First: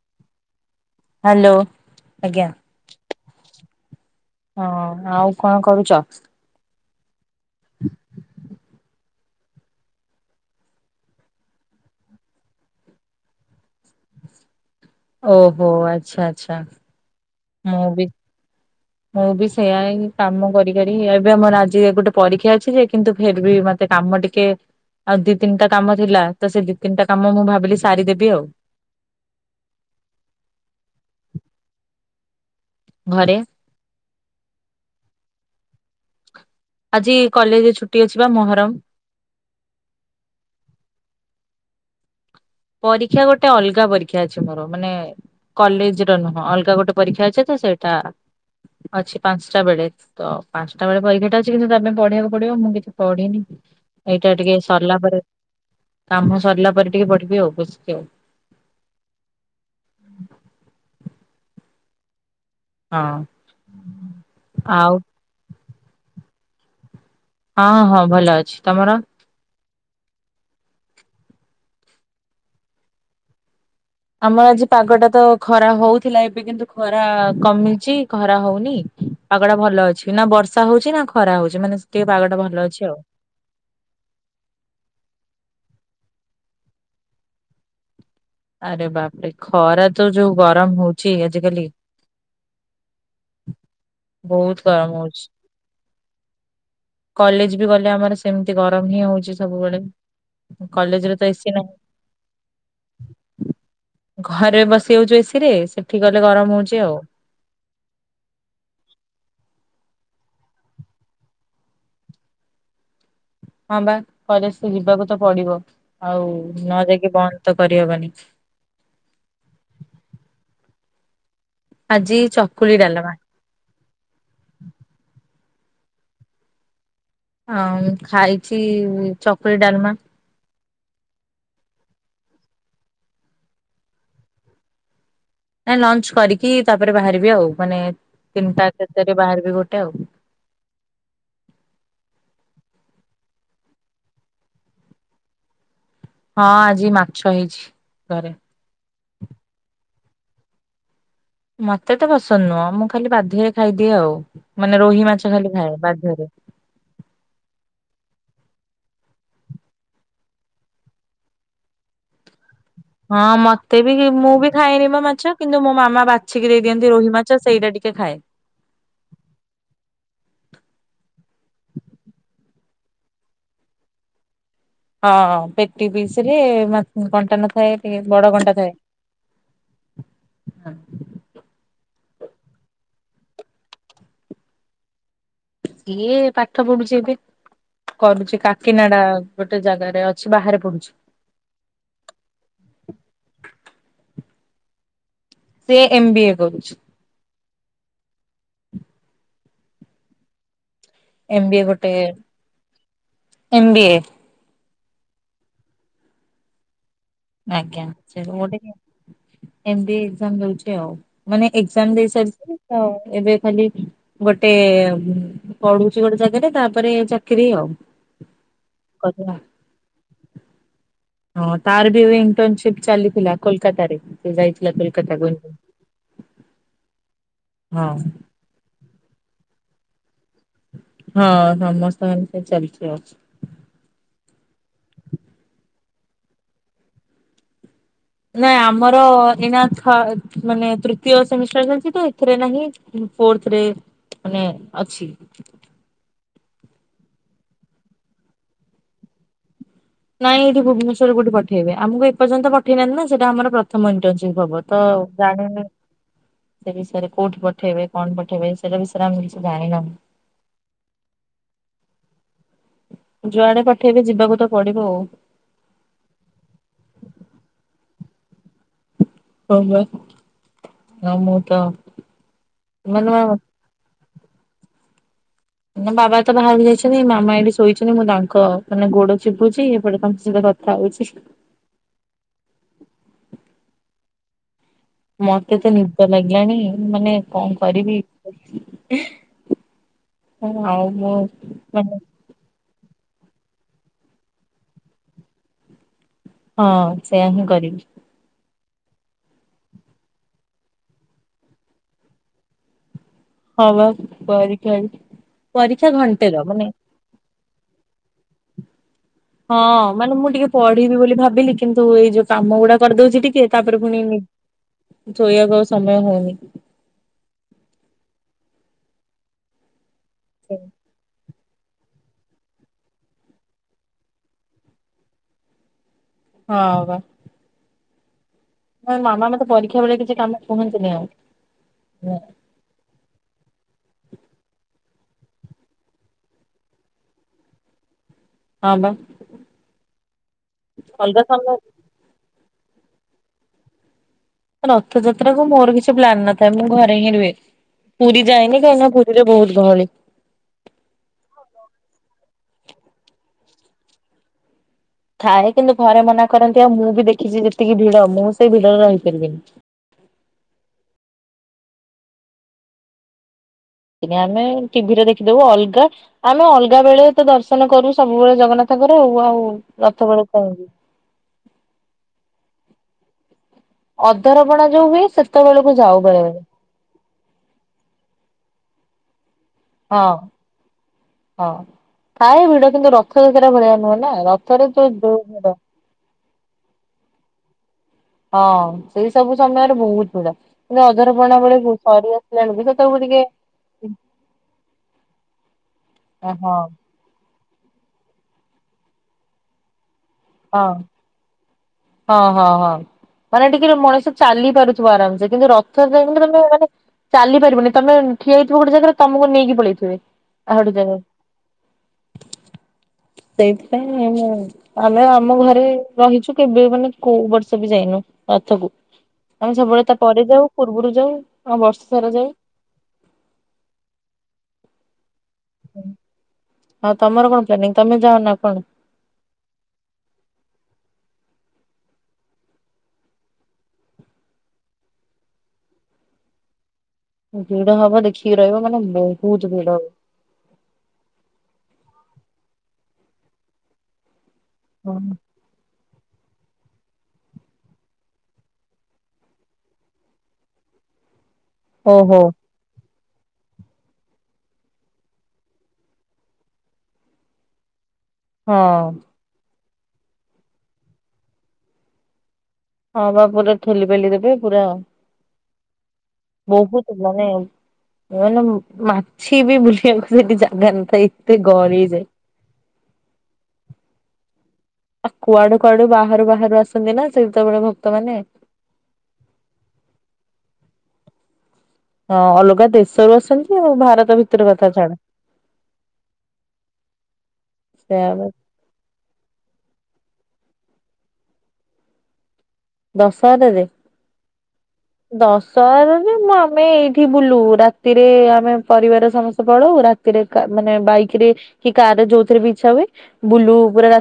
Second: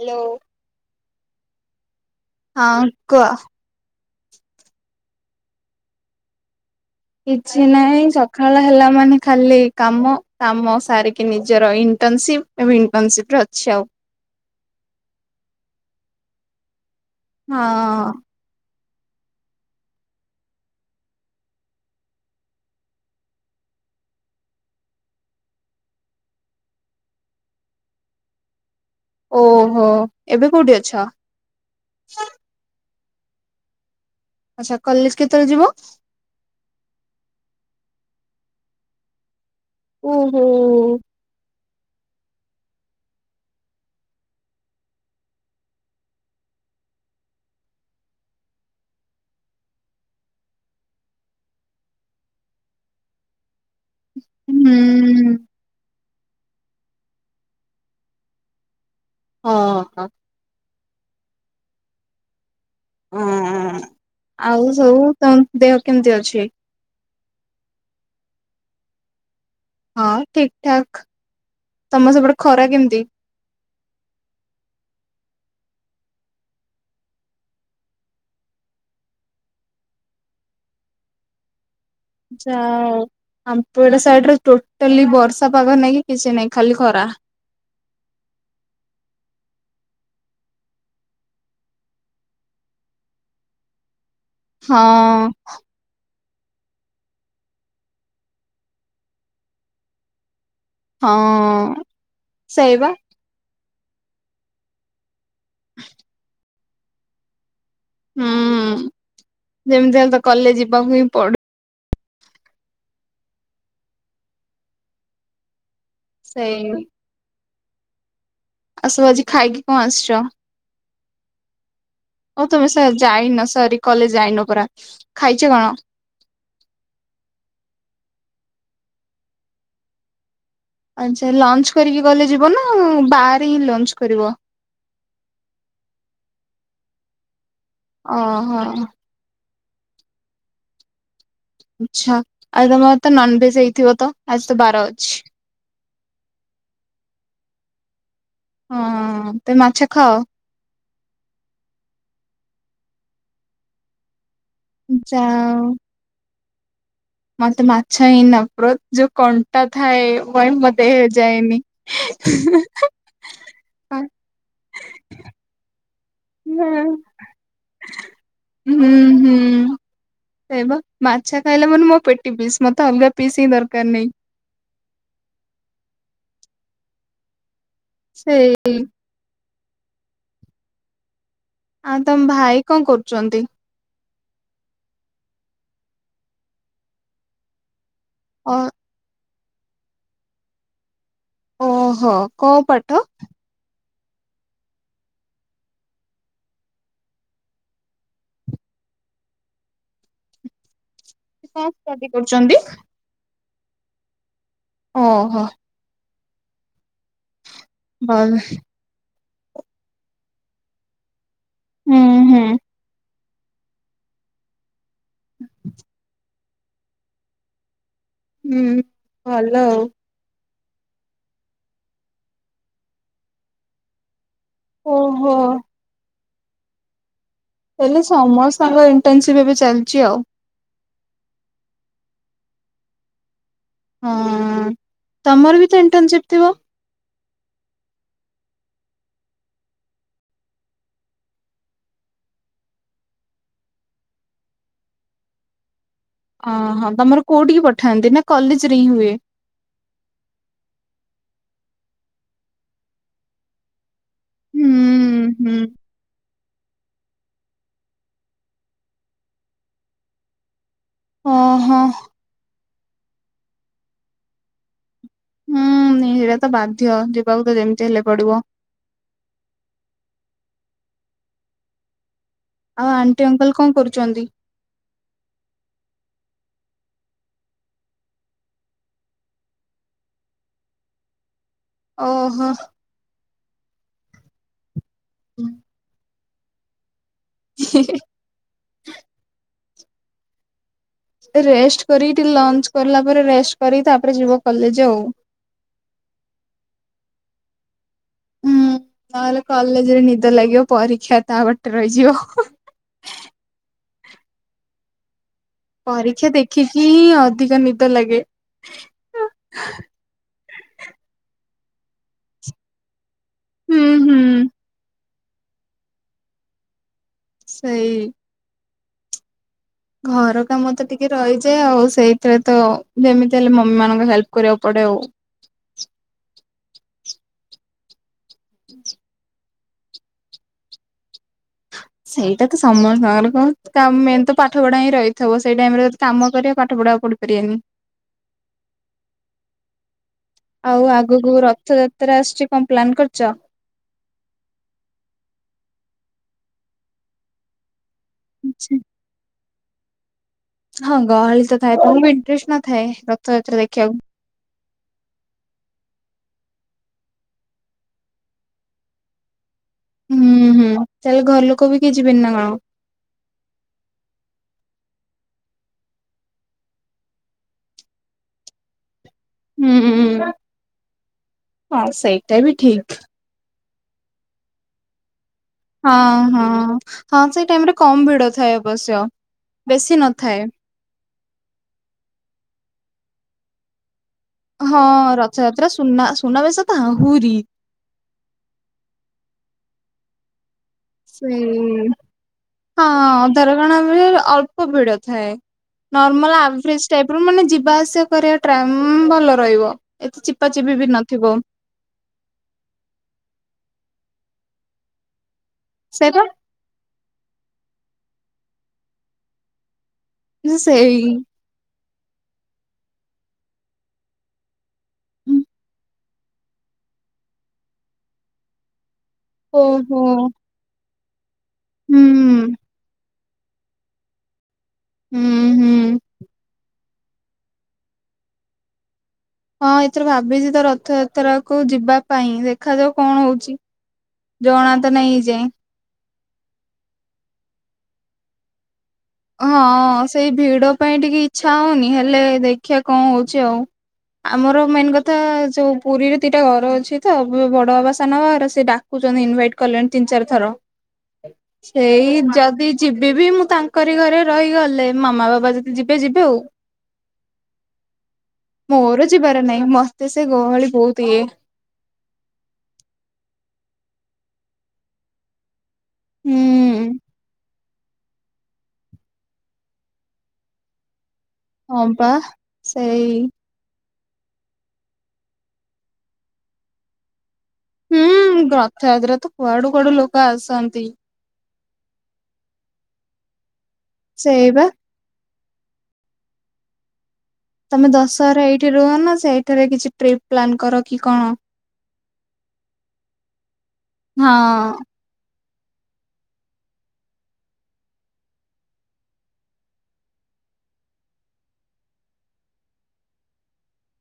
Hello. Hello ଆଜ୍ଞା। ହଁ କୁହ। ହଁ ଆଉ କଣ କରୁଛ? କିଛି ନାଇଁ ସକାଳ ହେଲା ମାନେ ଖାଲି କାମ। କାମ ସାରିକି ନିଜର ଇଣ୍ଟର୍ନସିପ ଏବେ ଇଣ୍ଟର୍ନସିପ ରେ ଅଛି ଆଉ। ଓହୋ ଆଚ୍ଛା ଆଚ୍ଛା। ମୁଁ ବି ହଁ। ମୁଁ ବି ସେୟାଁ ଏ କାମ କରି କରି ଏବେ ଆମର ଆଜି ଗୋଟେ ପରୀକ୍ଷା ଅଛି ଯେ କିନ୍ତୁ ଫେର ବି ମ ସେ କାମ ଟିକେ ଆଉ ଦି ତିନିଟା କାମ ଥିଲା ତ ସେ ଦି ତିନିଟା କାମ ମୁଁ ଭାବିଲି ସାରିଦେବି ଆଉ। ଓହୋ, ଏବେ କୋଉଠି ଅଛ? ଘରେ। ଆଚ୍ଛା କଲେଜ କେତେବେଳେ ଯିବ? ଆଜି କଲେଜ ଛୁଟି ଅଛି ବା ମହରମ। ଉଁ ହୁଁ। ପରୀକ୍ଷା ଗୋଟେ ଅଲଗା ପରୀକ୍ଷା ଅଛି ମୋର ମାନେ କଲେଜ ର ନୁହଁ ଅଲଗା ଗୋଟେ ପରୀକ୍ଷା ଅଛି ତ ସେଇଟା ଅଛି ପାଞ୍ଚଟା ବେଳେ। ତ ପାଞ୍ଚଟା ବେଳେ ପରୀକ୍ଷା ଟା ଅଛି କିନ୍ତୁ ତା ପାଇଁ ପଢିବାକୁ ପଡିବ ମୁଁ କିଛି ପଢିନି। ଏଇଟା ଟିକେ ସରିଲା ପରେ ହୁଁ। କାମ ସରିଲା ପରେ ଟିକେ ପଢିବି ଆଉ ବୁସକି ଆଉ। ହଁ ହଁ। ଆଉ ହଁ ଆଉ ହଁ ସବୁ ତମ ଦେହ କେମିତି ଅଛି? ହଁ ହଁ ଭଲ ଅଛି ତମର? ହଁ ଠିକ ଠାକ ତମ ସେପଟେ ଖରା କେମିତି? ଆମର ଆଜି ପାଗଟା ତ ଖରା ହଉଥିଲା ଏବେ କିନ୍ତୁ ଖରା କମିଛି ଖରା ହଉନି। ପାଗଟା ଭଲ ଅଛି ନାବର୍ଷା ହଉଛି ନାଖରା ହଉଛି ମାନେ ଟିକେ ପାଗଟା ଭଲ ଯା ଅଛି ଆଉ। ହେଉ। ଆମପଟ ସାଇଟିରେ ଟୋଟାଲି ବର୍ଷା ପାଗ ନାଇଁ କି କିଛି ନାହିଁ ଖାଲି ଖରା। ଆରେ ବାପରେ ଖରାତ ଯୋଉ ଗରମ ହଉଛି ଆଜିକାଲି ବହୁତ ଗରମ ହଉଛି। ହଁ କଲେଜବି ଗଲେ ଆମର ସେମତି ଗରମ ହିଁ ହଉଛି ସବୁବେଳେ। କଲେଜରେ ତ ଏସି ହଁ ନାହିଁ ସେଇବା। ଘରେ ବସି ହଉଛୁ ଏସିରେ ସେଠି ଗଲେ ଗରମ ହଉଛି ଆଉ। ହୁଁ ଯେମିତି ହେଲେତ କଲେଜ ଯିବାକୁ ହିଁ ପଡ ହଁ ବା କଲେଜତ ଯିବାକୁତ ପଡିବ ଆଉ ସେଇ ନଯାଇକି ବନ୍ଦତ କରିହବନି। ଆଉ ସବୁ ଆଜି ଖାଇକି କଣ ଆସିଛ? ଆଜି ଓ ତମେ ଚକୁଳି ସାର ଡାଲମା। ଯାଇନ ସରି କଲେଜ ଯାଇନ ପରା ଖାଇଛ କଣ? ହଁ ଖାଇଛି ଚକୁଳି ଡାଲମା ଆଛା ଲଞ୍ଚ କରିକି କଲେଜ ଯିବନା ବାହାରେ ହିଁ ଲଞ୍ଚ କରିବ? ନାଇଁ ଲଞ୍ଚ କରିକି ତାପରେ ବାହାରିବି ଆଉ ମାନେ ଓହୋ ତିନିଟା କେତେରେ ବାହାରିବି ଗୋଟେ ଆଉ। ଆଛା ଆଉ ତମରତ ନନଭେଜ ହେଇଥିବତ ଆଜିତ ବାର ଅଛି? ହଁ ଆଜି ମାଛ ହେଇଛି ଘରେ। ହୁଁ ତମେ ମାଛ ଖାଅ? ମତେ ତ ପସନ୍ଦ ନୁହଁ ମୁଁ ଖାଲି ବାଧ୍ୟରେ ଖାଇଦିଏ ଆଉ ମାନେ ରୋହି ମାଛ ଯାହା ଖାଲି ହଉ। ଖାଏ ବାଧ୍ୟରେ। ମତେ ମାଛ ହିଁ ନଫର୍ତ୍ ଯୋଉ କଣ୍ଟା ଥାଏ ଭାଇ ମୋ ଦେହରେଯାଏନି। ହେଁ ହେଁ। ହଁ ମତେବି ମୁଁ ବି ଖାଏନିମ ମାଛ କିନ୍ତୁ ମୋ ମାମା ବାଛ ବାଛିିକି ଦେଇିଅନ୍ତି ରୋହିମାଛ ସେଇଟା ଟିକେ ଖାଏ। ହୁଁ ହୁଁ। ସେଇବା ମାଛ ଖାଇଲେ ମାନେ ମୋ ପେଟି ପିସ୍ ମତେ ଅଲଗା ପିସ୍ ହିଁ ଦରକାର ନାହିଁ। ହଁ ହଁ ପେଟି ପିସରେ ମା କଣ୍ଟା ନଥାଏ ଟିକେ ବଡ କଣ୍ଟା ସେଇ ଥାଏ। ଆଉ ତମ ଭାଇ କଣ କରୁଚନ୍ତି? ସିଏ ପାଠ ପଢୁଛି ଏବେ କରୁଛି ଅ କାକିନାଡା ଗୋଟେ ଜାଗାରେ ଅଛି ବାହାରେ ପଡୁଛି। ଓହୋ କୋଉ ପାଠ? ସିଏ ଏମ୍ ବି ଏ କରୁଛି। ଏମ୍ବିଏ କଣ ଗୋଟେ ଷ୍ଟଡି କରୁଛନ୍ତି? ଏମ୍ୱ ବି ଏ। ଓହୋ। ଆଜ୍ଞା ସେ ତ ଭଲ ଗୋଟେ ଏମ୍ବ ବି ଏ ଏକେଜାମଦୋଉଚି ଆଉ। ମାନେ ଏକ୍ଜାମ ହୁଁ ଦେଇ ହୁଁ ସାରିଛନ୍ତି ତ ଏବେ ଖାଲି ଗୋଟେ ପଢୁଛି ଗୋଟେ ଜାଗାରେ ତାପରେ ଚାକିରି ଆଉ। ହୁଁ କରିବା। ଭଲ ଆଉ ହଁ ତାରବି ଏଣ୍ଟରନସିପ ଚାଲିଥିଲା କୋଲକାତାରେ ସେ ଯାଇଥିଲା କୋଲକାତା ଓହୋ ଇ ହଁ ହେଲେ ସମସ୍ତଙ୍କର ଇଣ୍ଟନସିପ ଏବେ ଚାଲିଛି ଆଉ। ହଁ ସମସ୍ତଙ୍କ ଏନା ଚାଲିଛି ଆଉ। ହଁ ତମର ବିତ ଇଣ୍ଟରନସିପ ଥିବ? ନାଇଁ ଆମର ଏଇନା ମାନେ ଥ ତୃତୀୟ ସେମିଷ୍ଟାର ଚାଲିଛି ତ ଏଥିରେ ନାହିଁ। ଫୋର୍ଥରେ ମାନେ ଅଛି। ଓହୋ ତମର କୋଉଠିକି ପଠାନ୍ତି ନାକଲେଜରେ ହିଁ ହୁଏ? ନାଇଁ ଏଇଠି ଭୁବନେଶ୍ୱର କୋଉଠି ପଠେଇବେ ଆମକୁ ଏପର୍ଯ୍ୟନ୍ତ ପଠେଇନାହାନ୍ତିନା ସେଟା ଆମର ପ୍ରଥମ ଇଣ୍ଟନସିପ ହବତ ଆଉ। ହୁଁ ହୁଁ। ଜାଣିନି ସେବିଷୟରେ କୋଉଠି ପଠେଇବେ କଣ ପଠେଇବେ ସେରା ବିଷୟରେ ଆମେ କିଛି ଜାଣିନାହୁଁ। ଓ ହୋ। ଯୁଆଡେ ପଠେଇବେ ଯିବାକୁତ ପଡିବ ଆଉ। ହୁଁ ଏଇରାତ ବାଧ୍ୟ ଯିବାକୁତ ଯେମିତି ହେଲେ ପଡିବ। ହଁବା ଆ ମୁଁତ ଆଉ ଆଣ୍ଟି ଅଙ୍କଲ କଣ କରୁଚନ୍ତି? ନା ବାବା ତ ବାହାରକୁ ଯାଇଛନ୍ତି ମାମା ଏଇଠି ଶୋଇଛନ୍ତି ମୁଁ ତାଙ୍କ ମାନେ ଗୋଡ ଚିପୁଛି ଏପଟେ ତାମସହିତ ଥା ହୋଉଚି। ଓହୋ। ମତେ ତ ନିଦ ଲାଗିଲାଣି ମାନେ କଣ କରିବି। ହଁ ହୋଉ। ରେଷ୍ଟ କରିକି ଟିକେ ଲଞ୍ଚ କଲା ପରେ ରେଷ୍ଟ କରିକି ତାପରେ ଯିବ କଲେଜ ଆଉ। ହଁ ସେଇୟା ହିଁ କରିବି। ହୁଁ, ନହେଲେ କଲେଜରେ ନିଦ ଲାଗିବ। ପରୀକ୍ଷା ତା ବାଟରେ ରହିଯିବ। ହ ବା [inaudible] ପରୀକ୍ଷା ଘଣ୍ଟେର ଦେଖିକି ମାନେ ହିଁ ଅଧିକା ନିଦ ଲାଗେ। ହଁ ମାନେ ମୁଁ ଟିକେ ପଢିବି ବୋଲି ଭାବିଲି କିନ୍ତୁ ଏଇ ଯୋଉ କାମ ଗୁଡା କରିଦଉଛି ଟିକେ ତାପରେ ହୁଁ ପୁଣି ହୁଁ ନି ଶୋଇବାକୁ ଆ ସମୟ ହଉନି। ସେଇ ଘର କାମ ତ ଟିକେ ରହିଯାଏ। ଆଉ ସେଇ ସେଥିରେ ତ ଯେମିତି ହେଲେ ମମି ମାନଙ୍କୁ ହେଲ୍ପ କରିବାକୁ ପଡେ ଆଉ। ହଁ ହ ବା ହ ମାମା ମତେ ପରୀକ୍ଷା ବେଳେ କିଛି କାମ କୁହନ୍ତିନି ଆଉ। ସେଇଟା ସମସ୍ତଙ୍କର କଣ? ତ ମେନ୍ ତ ପାଠ ପଢା ହିଁ ରହିଥିବ। ସେଇ ଟାଇମ ରେ ଯଦି କାମ କରିବା ପାଠ ପଢାକୁ ପଢିପାରିବନି। ହଁ ବା ଆଉ ଅଲଗା ଆଗକୁ ସମୟ ରଥଯାତ୍ରା ତ୍ରା ଆସୁଛି କଣ ପ୍ଲାନ୍ କରିଛ? ରଥଯାତ୍ରା କୁ ମୋର କିଛି ପ୍ଲାନ ନଥାଏ। ମୁଁ ଘରେ ହିଁ ରୁହେ। ପୁରୀ ଯାଇନି କାହିଁକି ନା ରେ ବହୁତ ଗହଳି। ହଁ ଗହଳି ତ ଥାଏ। ତମକୁ ଇଣ୍ଟରେଷ୍ଟ ନଥାଏ ରଥଯାତ୍ରା ଦେଖିବାକୁ? ଥାଏ କିନ୍ତୁ ଘରେ ମନା କରନ୍ତି ଆଉ ମୁଁ ବି ଦେଖିଛି ଯେତିକି ଭିଡ ମୁଁ ସେ ଭିଡରେ ରହିପାରିବିନି। ହୁଁ ହୁଁ। ତାହେଲେ ଘର ଲୋକ ବି କେହି ଯିବେନି ନା କଣ? କି ଆମେ ଟିଭିରେ ଦେଖିଦବୁ। ଅଲଗା- ଆମେ ଅଲଗା ବେଳେ ତ ଦର୍ଶନ କରୁ। ସବୁବେଳେ ଜଗନ୍ନାଥଙ୍କର ଆଉ ରଥ ବେଳେ ହୁଁ। କାଇଁ ଯିବୁ। ହଁ ସେଇଟା ବି ଠିକ। ଅଧରପଣା ଯୋଉ ହୁଏ ସେ ହଁ, ହଁ। ହଁ ସେଇ ଟାଇମ ରେ କମ ଭିଡ ଥାଏ ଅବଶ୍ୟ। ବେଶୀ ହଁ ନଥାଏ। ହଁ ଥାଏ ଭିଡ କିନ୍ତୁ ରଥଯାତ୍ରା ଭଳିଆ ନୁହେଁ ନା ରଥରେ [inaudible] ନା ସୁନା ବେଶ ତ ଆହୁରି ହଁ ସେଇ ସବୁ ସମୟରେ ବହୁତ ଭିଡ। କିନ୍ତୁ ଅଧରପଣା ସେଇ, ବେଳକୁ ସରି ଆସିଲା ବେଳକୁ ସେତେବେଳକୁ ହଁ ଟିକେ ଅଧରପଣା ବେଳେ ଅଳ୍ପ ଭିଡ ଥାଏ। ହଁ ନର୍ମାଲ ଆଭରେଜ୍ ଟାଇପ ର ମାନେ ଯିବା ଆସିବା କରିବା ଟ୍ରାମ ଭଲ ରହିବ। ଏତେ ଚିପା ହଁ। ଚିପି ବି ନଥିବ। ହଁ, ହଁ, ହଁ। ମାନେ ଟିକେ ମଣିଷ ଚାଲି ପାରୁଥିବ ଆରାମସେ କିନ୍ତୁ ର ରଥଯାତ୍ରା ଟାଇମରେ ସେଇପା ତମେ ମାନେ ଚାଲି ପାରିବନି ତମେ ଠିଆ ହେଇଥିବ ଗୋଟେ ଜାଗାରେ ତମକୁ ନେଇକି ପଳେଇଥିବେ। ଆଉ ଗୋଟେ ସେଇ ଜାଗାରେ। ସେଇଥିପାଇଁ ମୁଁ ଆମେ ଆମ ଘରେ ରହିଛୁ କେବେ ମାନେ କୋଉ ବର୍ଷ ବି ଯାଇନୁ ରଥକୁ। ଆମେ ସବୁବେଳେ ତା ଓହୋ ପରେ ଯାଉ। ପୂର୍ବରୁ ଯାଉ। ଆଉ ବର୍ଷ ହୁଁ ସାରା ଯାଉ। ହୁଁ। ହୁଁ ଆଉ ତମର କଣ ପ୍ଲାନିଂ? ତମେ ଯା ନା କଣ? ହଁ ଏଥର ଭାବିଛି ତ ରଥଯାତ୍ରା କୁ ଯିବା ପାଇଁ। ଦେଖାଯାଉ କଣ ହଉଛି? ଜଣା ତ ନହିଁ ଏ ଯାଏଁ। ଭିଡ ହବ ଦେଖିକି ରହିବ। ମାନେ ବହୁ ହଁ ସେଇ ଭିଡ ପାଇଁ ଟିକେ ଇଚ୍ଛା ହଉନି। ହେଲେ ଦେଖିଆ କଣ ହଉଛି ଆଉ? ଆମର ମେନ୍ କଥା ଯୋଉ ପୁରୀରେ ଦିଇଟା ଘର ଅଛି ତ ବଡ଼ବାବା ସାନବାବାର ସେ ଡାକୁଛନ୍ତି ଇନଭାଇଟ୍ କଲେଣି ତିନି ଚାରି ଥର। ଓହୋ ସେଇ ଯଦି ଯିବି ବିି ମୁଁ ତାଙ୍କ କରି ଘରେ ରହିଗଲେ ମାମା ବାପା ଯଦି ଯିବେ ଯିବେ ଆଉ। ହଁ ମୋର ଯିବାର ନାହିଁ ମତେ ସେ ଗହଳି ବହୁତ ଇଏ। ହଁ ପା ପୁରା ଠେଲି ପେଲି ଦେବେ ପୁରା ହୁଁ। ବହୁତ ମାନେ ମାନେ ମାଛିବି ବୁଲିବାକୁ ସେଠି ଜାଗା ନଥାଏ। ଏତେ ହଁ ଗଳିରେ। ପା ସେଇ ଆ କୁଆଡୁ କୁଆଡୁ ବାହାରୁ ବାହାରୁ ଆସନ୍ତି ନା ସେତବେଳୁକୁ ହୁଁ ରଥଯାତ୍ରାରେ ତ କୁଆଡୁ କୁଆଡୁ ଲୋକ ଆସନ୍ତି? ହଁ ଅଲଗା ଦେଶରୁ ଆସନ୍ତି ଆଉ ଭାରତ ଭିତରେ ସେଇବା କଥା ଛାଡ଼। ତମେ ସେ ଦଶହରା ଏଇଠି ରୁହ ନା ସେଇଠାରେ କିଛି ଟ୍ରିପ୍ ପ୍ଲାନ କର କି କଣ? ଦଶହରାରେ? ହଁ। ଦଶହରାରେ ମୁଁ ଆମେ ଏଇଠି ବୁଲୁ, ରାତିରେ ଆମେ ପରିବାର ସମସ୍ତେ ପଳଉ ରା ତିରେ କା ମାନେ ବାଇକରେ କି କାରରେ ଯୋଉଥିରେ ବି ଇଚ୍ଛା ହୁଏ ବୁଲୁ ପୁରା ରା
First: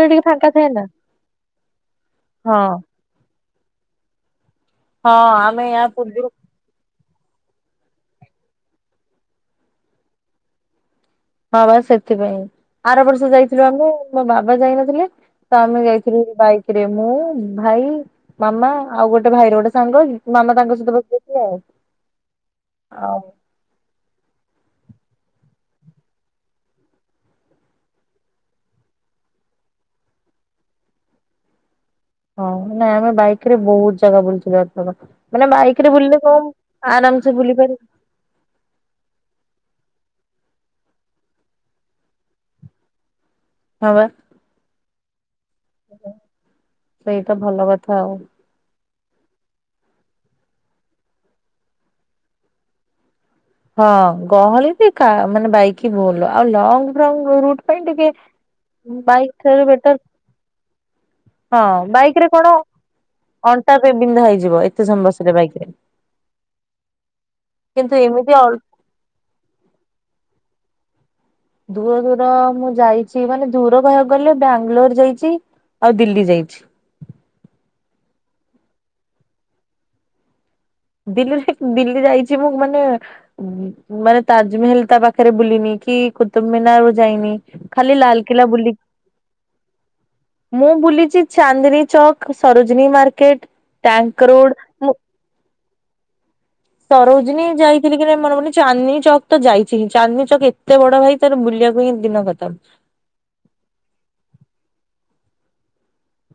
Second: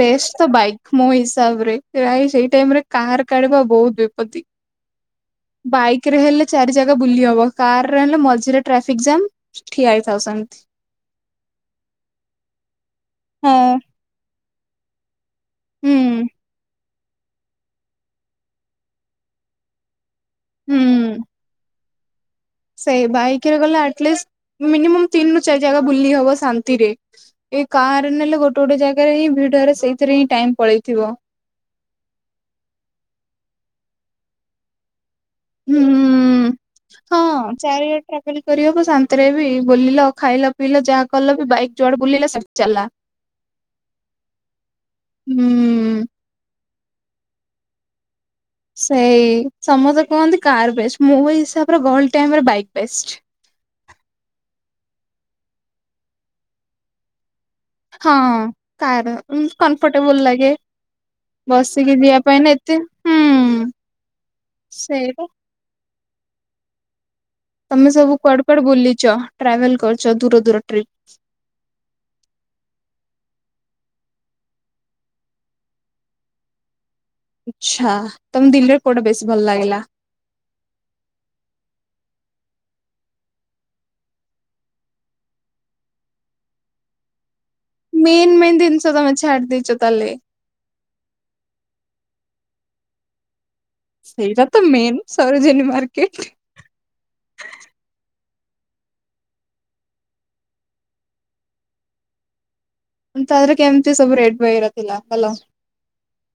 ବେଷ୍ଟ ତ ବାଇକ୍ ମୋ ହିସାବରେ ପ୍ରାଇ ସେଇ ହଁ ଟାଇମରେ କାର କାଢିବା ବହୁତ ବିପତ୍ତି, ହଁ ଆମେ ୟା ବାଇକରେ ପୂର୍ବରୁ ହେଲେ ଚାରି ଜାଗା ବୁଲି ହବ, କାର ହେଲେ ମଝିରେ ଟ୍ରାଫିକ ଜାମ୍ ଠିଆ ହେଇଥାଅ ସେମତି। ହଁ ବା ସେଥିପାଇଁ ଏମିତି, ଆର ବର୍ଷ ହଁ ଯାଇଥିଲୁ ଆମେ ମୋ ବାବା ଯାଇନଥିଲେ। ତ ଆମେ ହୁଁ ଯାଇଥିଲୁ ବାଇକରେ ମୁଁ, ଭାଇ, ମାମା ଆଉ ଗୋଟେ ଭାଇର ଗୋଟେ ସାଙ୍ଗ। ମାମା ତାଙ୍କ ସହିତ ହୁଁ ବସିଯାଇଥିଲେ ଆଉ। ସେଇ ଆଉ ବାଇକରେ ଗଲେ ଆଟଲିଷ୍ଟ ମିନିମମ୍ ତିନରୁ ଚାରି ଜାଗା ବୁଲି ହବ ଶାନ୍ତିରେ। ଏଇ କାର ନେଲେ ଗୋଟେ ଗୋଟେ ଜାଗାରେ ହିଁ ଭିଡରେ ସେଇଥିରେ ହିଁ ଟାଇମ୍ ପଳେଇଥିବ। ହଁ ନାଇଁ ଆମେ ବାଇକରେ ବହୁତ ଜାଗା ବୁଲିଥିଲୁ ଆର ଥରକ। ମାନେ ହୁଁ ବାଇକରେ ବୁଲିଲେ କଣ ହଁ ଆରାମସେ ବୁଲି ପାରିବୁ। ଚାରିଆଡେ ଟ୍ରାଭେଲ କରିବାକୁ ଶାନ୍ତିରେ ବି ବୁଲିଲ ଖାଇଲ ପିଇଲ ଯାହା କଲ ବି ବାଇକ୍ ଯୁଆଡେ ବୁଲିଲା ସେ ଚାଲା। ହଁ ବା। ହୁଁ। ସେଇତ ଭଲ କଥା ଆଉ। ସେଇ ସମସ୍ତେ କୁହନ୍ତି କାର ବେଷ୍ଟ ମୁଁ ହିସାବରେ ଗହଳି ଟାଇମରେ ବାଇକ୍ ବେଷ୍ଟ। ହଁ ଗହଳିରେ କା ମାନେ ବାଇକ ଭଲ, ଆଉ ଲଙ୍ଗ ଫ୍ରଙ୍ଗ ରୁଟ୍ ପାଇଁ ଟିକେ ହଁ କାର ବାଇକ୍ ଠାରୁ ବେଟର। କମ୍ଫର୍ଟେବଲ ଲାଗେ ହଁ ବସିକି ଯିବା ବାଇକରେ ପାଇଁ ନା କଣ ଏତେ ହୁଁ ଅଣ୍ଟା ବିନ୍ଧା ହେଇଯିବ ଏତେ ସମୟ ସେଇଟା ବସିଲେ ବାଇକରେ। ତମେ ସବୁ ଏମିତି କୁଆଡେ ଅଲ କୁଆଡେ ବୁଲିଚ, ଟ୍ରାଭେଲ କରିଛ ଦୂର ଦୂର ଟ୍ରିପ୍? ଦୂର ଦୂର ମୁଁ ଯାଇଛି ମାନେ ଦୂର କହିବାକୁ ଗଲେ ବାଙ୍ଗଲୋର ଯାଇଚି। ଆଉ ଦିଲ୍ଲୀ ଯାଇଛି। ଆଚ୍ଛା ତମେ ଦିଲ୍ଲୀର କୋଉଟା ବେଶୀ ଭଲ ଲାଗିଲା? ଦିଲ୍ଲୀରେ ଦିଲ୍ଲୀ ଯାଇଛି ମୁଁ ମାନେ ମାନେ ତାଜମେହଲ ତା ପାଖରେ ବୁଲିନି କି କୁତୁବ୍ ମିନାର ଯାଇନି। ଖାଲି ମେନ୍ ଲାଲକିଲ୍ଲା ମେନ୍ ବୁଲି ଜିନିଷ ତମେ ଛାଡି ଦେଇଛ ତାହେଲେ। ମୁଁ ବୁଲିଛି ଚାନ୍ଦୀନୀ ଚକ୍, ସରୋଜିନୀ ମାର୍କେଟ। ଟ୍ୟାଙ୍କ ସେଇଟା ରୋଡ ତ ମୁଁ ମେନ୍ ସରୋଜିନୀ ମାର୍କେଟ। ସରୋଜିନୀ ଯାଇଥିଲି କି ନାଇଁ ମନେପଡୁନି ଚାନ୍ଦନୀ ଚକ୍ ତ ଯାଇଛି ହିଁ, ଚାନ୍ଦନୀ ଚକ୍ ଏତେ ବଡ ଭାଇ ତାର ବୁଲିବାକୁ ହିଁ ଦିନ ଖତମ। ତା ଦେହରେ କେମତି ସବୁ ରେଟ ବଗେରା ଥିଲା କଲ।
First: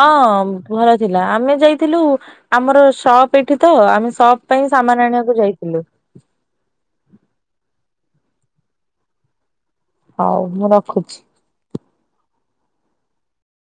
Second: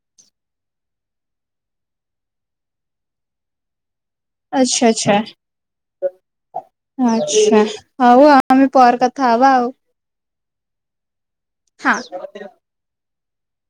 ହଁ ଭଲ ଥିଲା ଆମେ ଯାଇଥିଲୁ ଆମର ସପ ଏଠି ତ ଆମେ ସପ୍ ପାଇଁ ଆଛା ସାମାନ ଆଛା। ଆଣିବାକୁ ଯାଇଥିଲୁ। ଆଛା ହଉ ଆଉ ଆମେ ପର କଥା ହବା ଆଉ। ହଉ ମୁଁ ରଖୁଛି। ହଁ